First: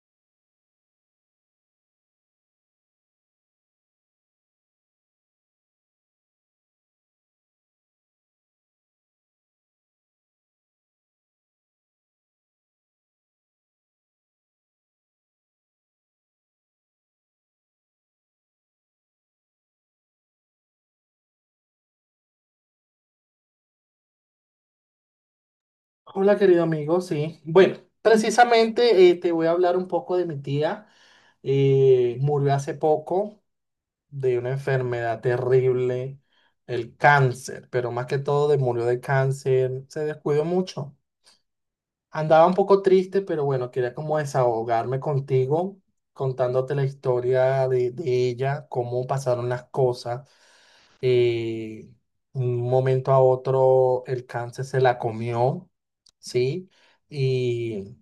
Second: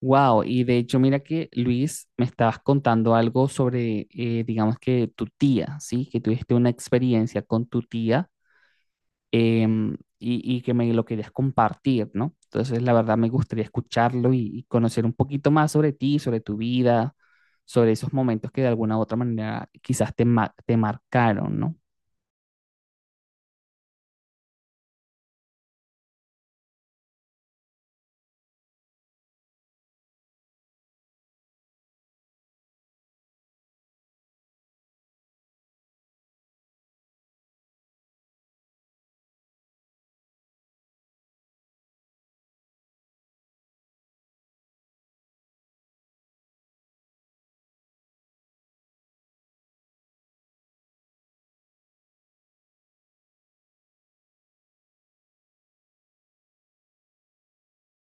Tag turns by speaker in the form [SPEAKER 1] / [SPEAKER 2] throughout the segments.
[SPEAKER 1] Wow, y de hecho, mira que Luis, me estabas contando algo sobre, digamos que tu tía, ¿sí? Que tuviste una experiencia con tu tía y que me lo querías compartir, ¿no? Entonces, la verdad, me gustaría escucharlo y conocer un poquito más sobre ti, sobre tu vida, sobre esos momentos que de alguna u otra manera quizás te marcaron, ¿no?
[SPEAKER 2] Hola, querido amigo, sí. Bueno, precisamente te voy a hablar un poco de mi tía. Murió hace poco de una enfermedad terrible, el cáncer, pero más que todo de, murió de cáncer, se descuidó mucho. Andaba un poco triste, pero bueno, quería como desahogarme contigo, contándote la historia de ella, cómo pasaron las cosas. Eh, un momento a otro el cáncer se la comió, ¿sí? Y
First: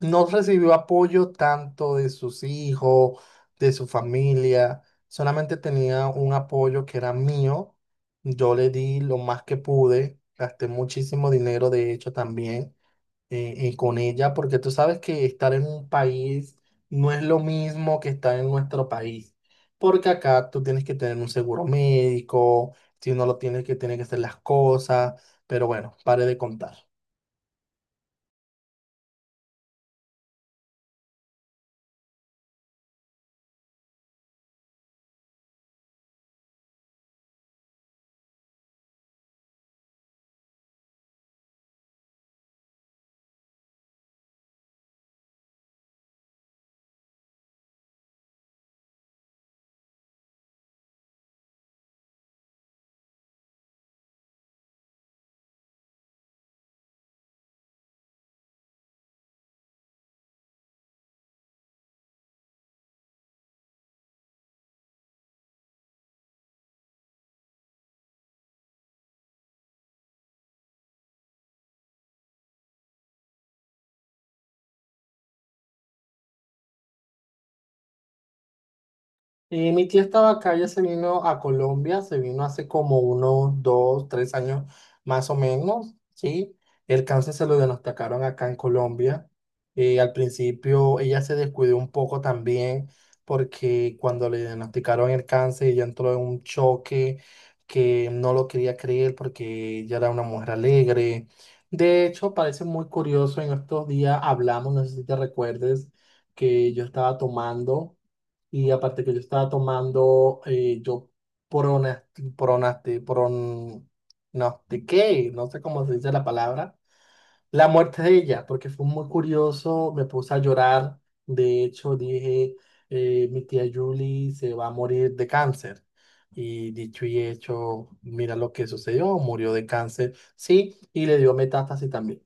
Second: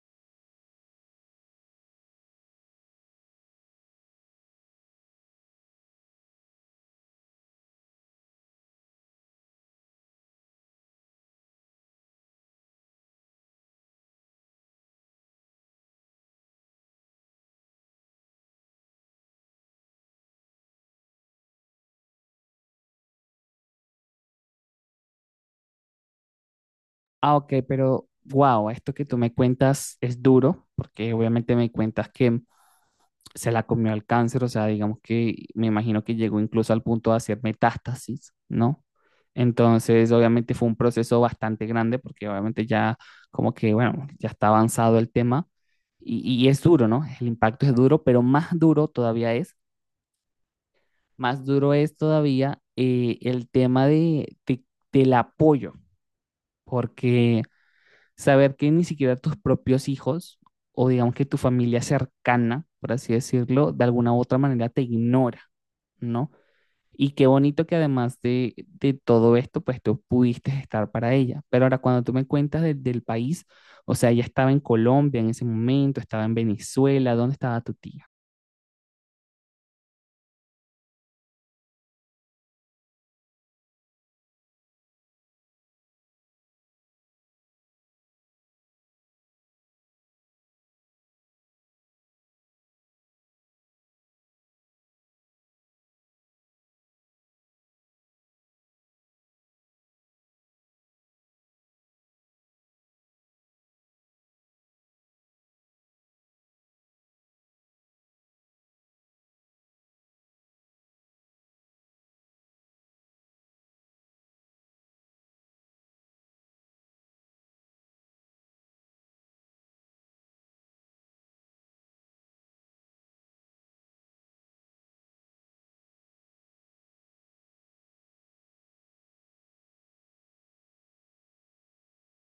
[SPEAKER 2] no recibió apoyo tanto de sus hijos, de su familia, solamente tenía un apoyo que era mío. Yo le di lo más que pude, gasté muchísimo dinero, de hecho, también con ella, porque tú sabes que estar en un país no es lo mismo que estar en nuestro país, porque acá tú tienes que tener un seguro médico, si no lo tienes que, tiene que hacer las cosas, pero bueno, pare de contar.
[SPEAKER 1] Ah, ok, pero wow, esto que tú me cuentas es duro, porque obviamente me cuentas que se la comió el cáncer, o sea, digamos que me imagino que llegó incluso al punto de hacer metástasis, ¿no? Entonces, obviamente fue un proceso bastante grande porque obviamente ya como que, bueno, ya está avanzado el tema y es duro, ¿no? El impacto es duro, pero más duro es todavía el tema del apoyo, porque saber que ni siquiera tus propios hijos o digamos que tu familia cercana, por así decirlo, de alguna u otra manera te ignora, ¿no? Y qué bonito que además de todo esto, pues tú pudiste estar para ella. Pero ahora cuando tú me cuentas del país, o sea, ella estaba en Colombia en ese momento, estaba en Venezuela, ¿dónde estaba tu tía?
[SPEAKER 2] Y mi tía estaba acá, ella se vino a Colombia, se vino hace como unos dos, tres años más o menos, ¿sí? El cáncer se lo diagnosticaron acá en Colombia. Y al principio ella se descuidó un poco también porque cuando le diagnosticaron el cáncer ella entró en un choque que no lo quería creer porque ella era una mujer alegre. De hecho, parece muy curioso, en estos días hablamos, no sé si te recuerdes, que yo estaba tomando. Y aparte que yo estaba tomando, yo pronas- pronaste, pron, no, ¿de qué? No sé cómo se dice la palabra. La muerte de ella, porque fue muy curioso, me puse a llorar. De hecho, dije, mi tía Julie se va a morir de cáncer. Y dicho y hecho, mira lo que sucedió, murió de cáncer, sí, y le dio metástasis también.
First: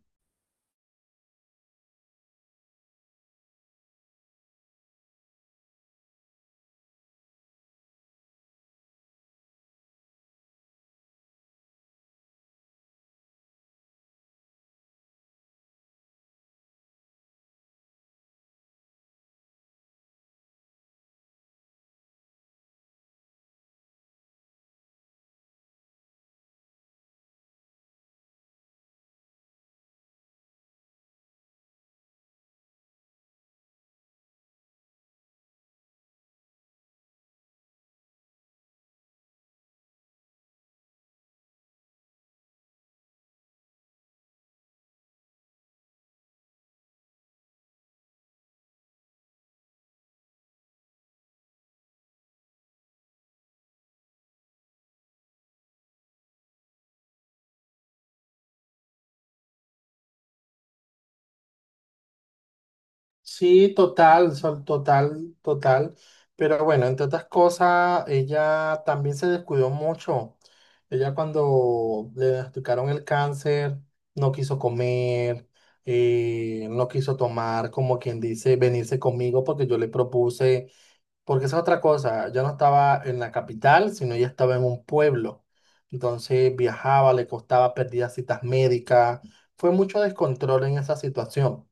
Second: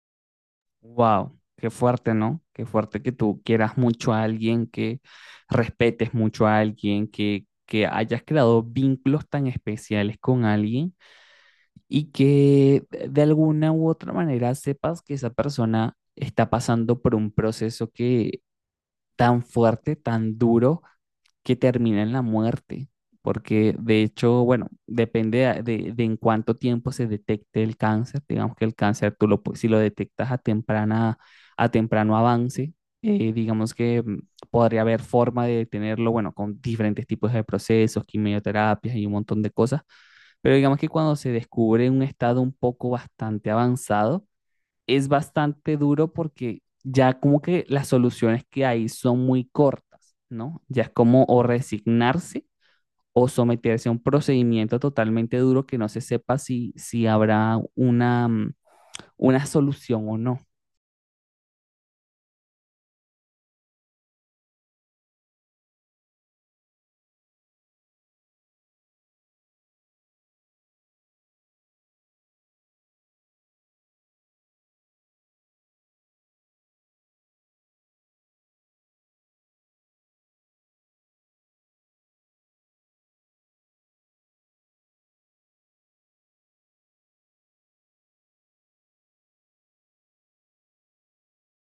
[SPEAKER 1] Wow, qué fuerte, ¿no? Qué fuerte que tú quieras mucho a alguien, que respetes mucho a alguien, que hayas creado vínculos tan especiales con alguien y que de alguna u otra manera sepas que esa persona está pasando por un proceso que tan fuerte, tan duro, que termina en la muerte. Porque de hecho, bueno, depende de en cuánto tiempo se detecte el cáncer. Digamos que el cáncer, si lo detectas a temprana, a temprano avance, digamos que podría haber forma de detenerlo, bueno, con diferentes tipos de procesos, quimioterapias y un montón de cosas. Pero digamos que cuando se descubre un estado un poco bastante avanzado, es bastante duro porque ya como que las soluciones que hay son muy cortas, ¿no? Ya es como o resignarse o someterse a un procedimiento totalmente duro que no se sepa si habrá una una solución o no.
[SPEAKER 2] Sí, total, total, total. Pero bueno, entre otras cosas, ella también se descuidó mucho. Ella cuando le diagnosticaron el cáncer, no quiso comer, no quiso tomar, como quien dice, venirse conmigo porque yo le propuse, porque esa es otra cosa, yo no estaba en la capital, sino ella estaba en un pueblo. Entonces viajaba, le costaba, perdía citas médicas. Fue mucho descontrol en esa situación.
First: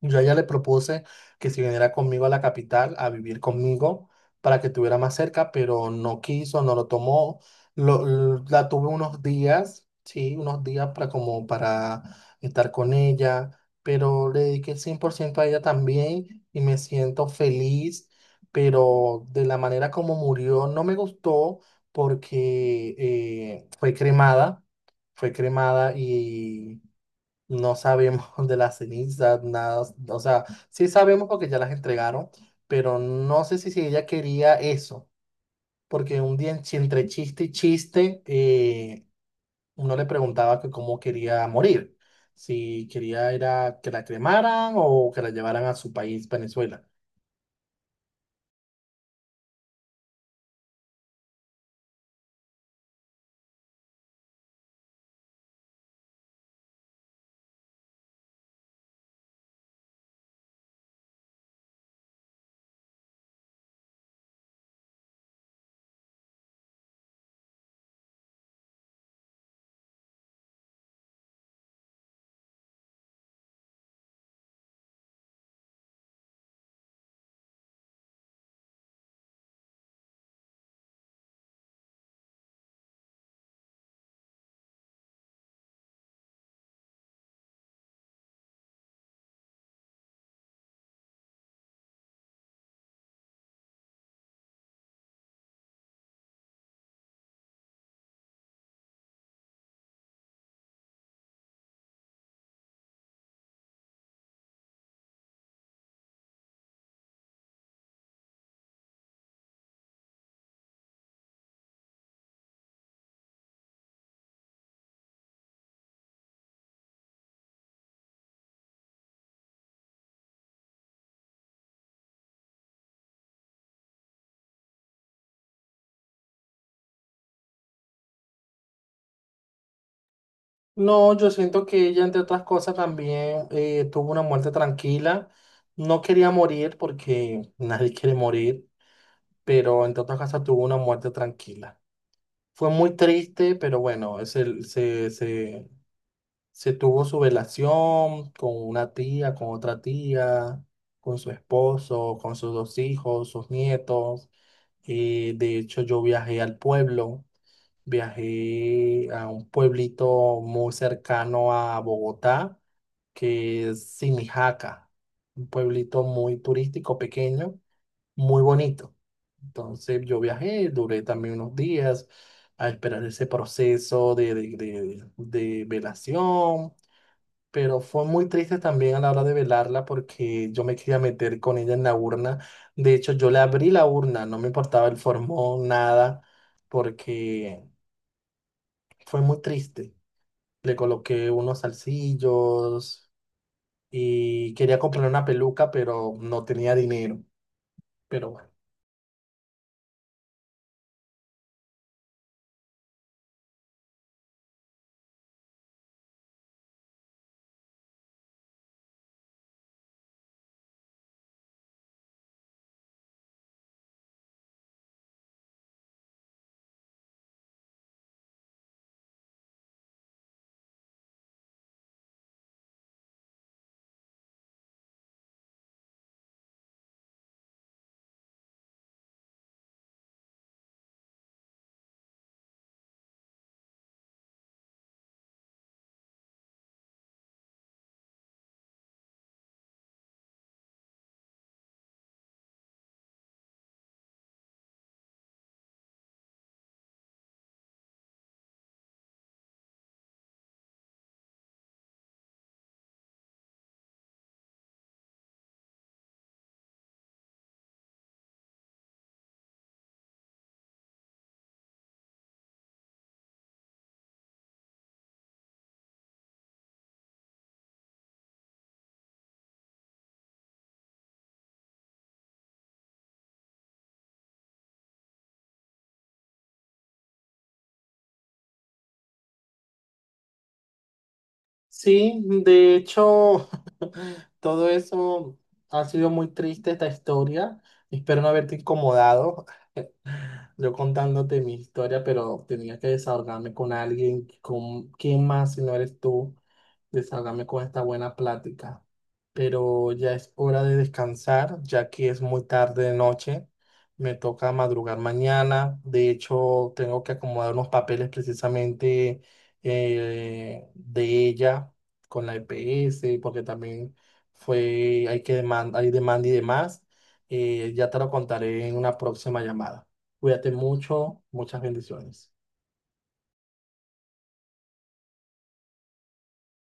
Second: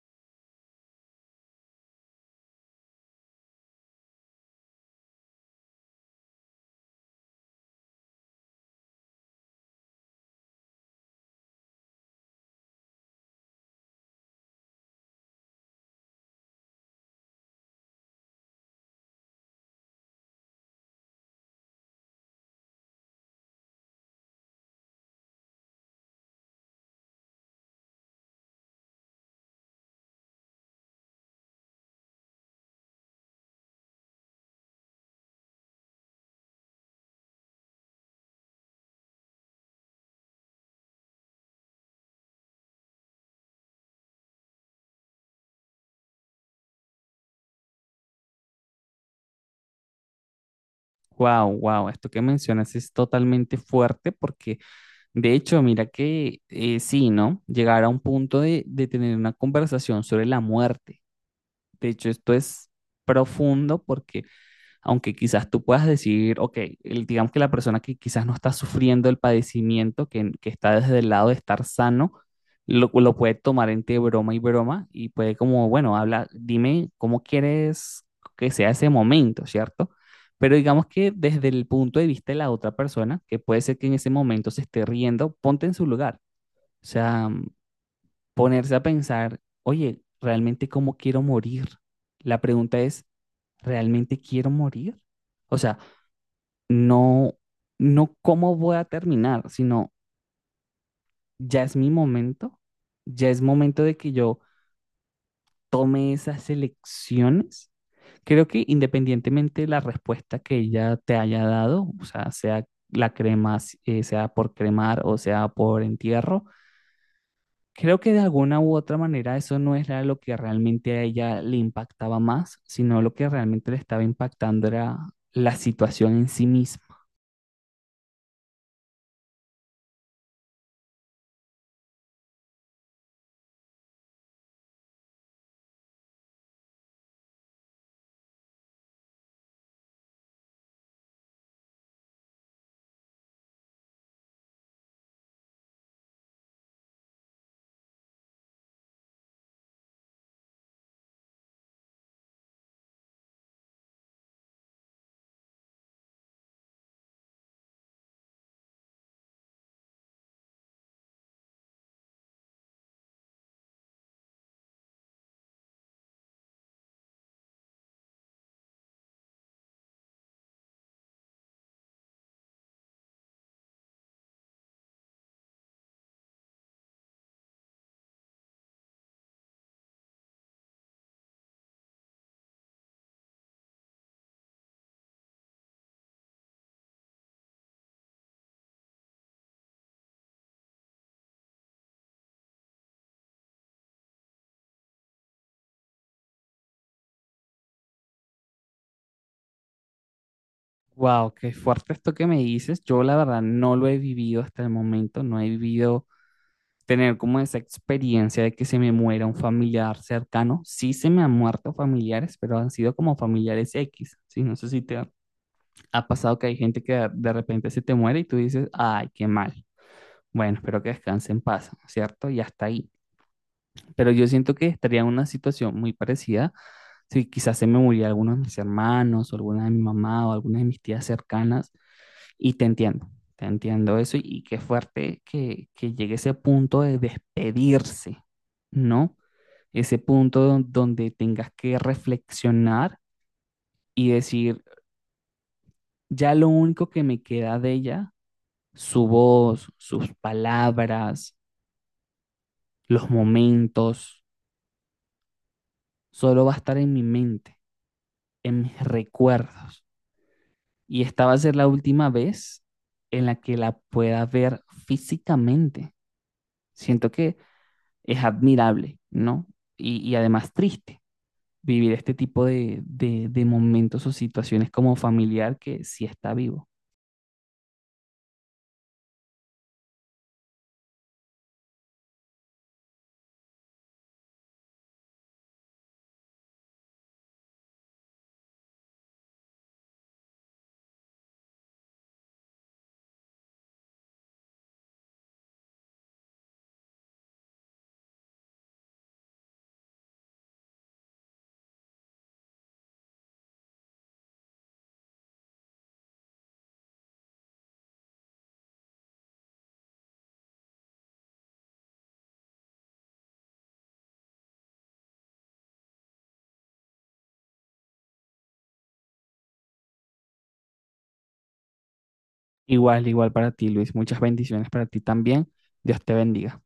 [SPEAKER 2] Yo a ella le propuse que si viniera conmigo a la capital a vivir conmigo para que estuviera más cerca, pero no quiso, no lo tomó. Lo- la tuve unos días, sí, unos días para como para estar con ella, pero le dediqué el 100% a ella también y me siento feliz, pero de la manera como murió no me gustó porque fue cremada, fue cremada, no sabemos de las cenizas, nada. O sea, sí sabemos porque ya las entregaron, pero no sé si ella quería eso, porque un día en entre chiste y chiste, uno le preguntaba que cómo quería morir, si quería era que la cremaran o que la llevaran a su país, Venezuela.
[SPEAKER 1] Wow, wow, esto que mencionas es totalmente fuerte porque de hecho, mira que sí, ¿no? Llegar a un punto de tener una conversación sobre la muerte. De hecho, esto es profundo porque aunque quizás tú puedas decir, ok, digamos que la persona que quizás no está sufriendo el padecimiento, que está desde el lado de estar sano, lo puede tomar entre broma y broma y puede como, bueno, habla, dime cómo quieres que sea ese momento, ¿cierto? Pero digamos que desde el punto de vista de la otra persona, que puede ser que en ese momento se esté riendo, ponte en su lugar. O sea, ponerse a pensar, oye, ¿realmente cómo quiero morir? La pregunta es, ¿realmente quiero morir? O sea, no, no cómo voy a terminar, sino ya es mi momento, ya es momento de que yo tome esas elecciones. Creo que independientemente de la respuesta que ella te haya dado, o sea, sea la crema, si, sea por cremar o sea por entierro, creo que de alguna u otra manera eso no era lo que realmente a ella le impactaba más, sino lo que realmente le estaba impactando era la situación en sí misma.
[SPEAKER 2] No, yo siento que ella, entre otras cosas, también tuvo una muerte tranquila. No quería morir porque nadie quiere morir, pero entre otras cosas tuvo una muerte tranquila. Fue muy triste, pero bueno, se tuvo su velación con una tía, con otra tía, con su esposo, con sus dos hijos, sus nietos. De hecho, yo viajé al pueblo, viajé a un pueblito muy cercano a Bogotá, que es Simijaca, un pueblito muy turístico, pequeño, muy bonito. Entonces yo viajé, duré también unos días a esperar ese proceso de velación, pero fue muy triste también a la hora de velarla porque yo me quería meter con ella en la urna. De hecho, yo le abrí la urna, no me importaba el formón, nada, porque fue muy triste. Le coloqué unos salsillos y quería comprar una peluca, pero no tenía dinero. Pero bueno.
[SPEAKER 1] Wow, qué fuerte esto que me dices. Yo la verdad no lo he vivido hasta el momento, no he vivido tener como esa experiencia de que se me muera un familiar cercano. Sí se me han muerto familiares, pero han sido como familiares X, ¿sí? No sé si te ha ha pasado que hay gente que de repente se te muere y tú dices, ay, qué mal. Bueno, espero que descanse en paz, ¿cierto? Y hasta ahí. Pero yo siento que estaría en una situación muy parecida si quizás se me muriera alguno de mis hermanos o alguna de mi mamá o alguna de mis tías cercanas. Y te entiendo eso y qué fuerte que llegue ese punto de despedirse, ¿no? Ese punto donde tengas que reflexionar y decir, ya lo único que me queda de ella, su voz, sus palabras, los momentos, solo va a estar en mi mente, en mis recuerdos. Y esta va a ser la última vez en la que la pueda ver físicamente. Siento que es admirable, ¿no? Y además triste vivir este tipo de momentos o situaciones como familiar que sí está vivo.
[SPEAKER 2] Sí, de hecho, todo eso ha sido muy triste esta historia. Espero no haberte incomodado. Yo contándote mi historia, pero tenía que desahogarme con alguien, con quién más si no eres tú, desahogarme con esta buena plática. Pero ya es hora de descansar, ya que es muy tarde de noche. Me toca madrugar mañana. De hecho, tengo que acomodar unos papeles precisamente de ella con la EPS porque también fue, hay que demanda, hay demanda y demás. Ya te lo contaré en una próxima llamada. Cuídate mucho, muchas bendiciones.
[SPEAKER 1] Igual, igual para ti, Luis. Muchas bendiciones para ti también. Dios te bendiga.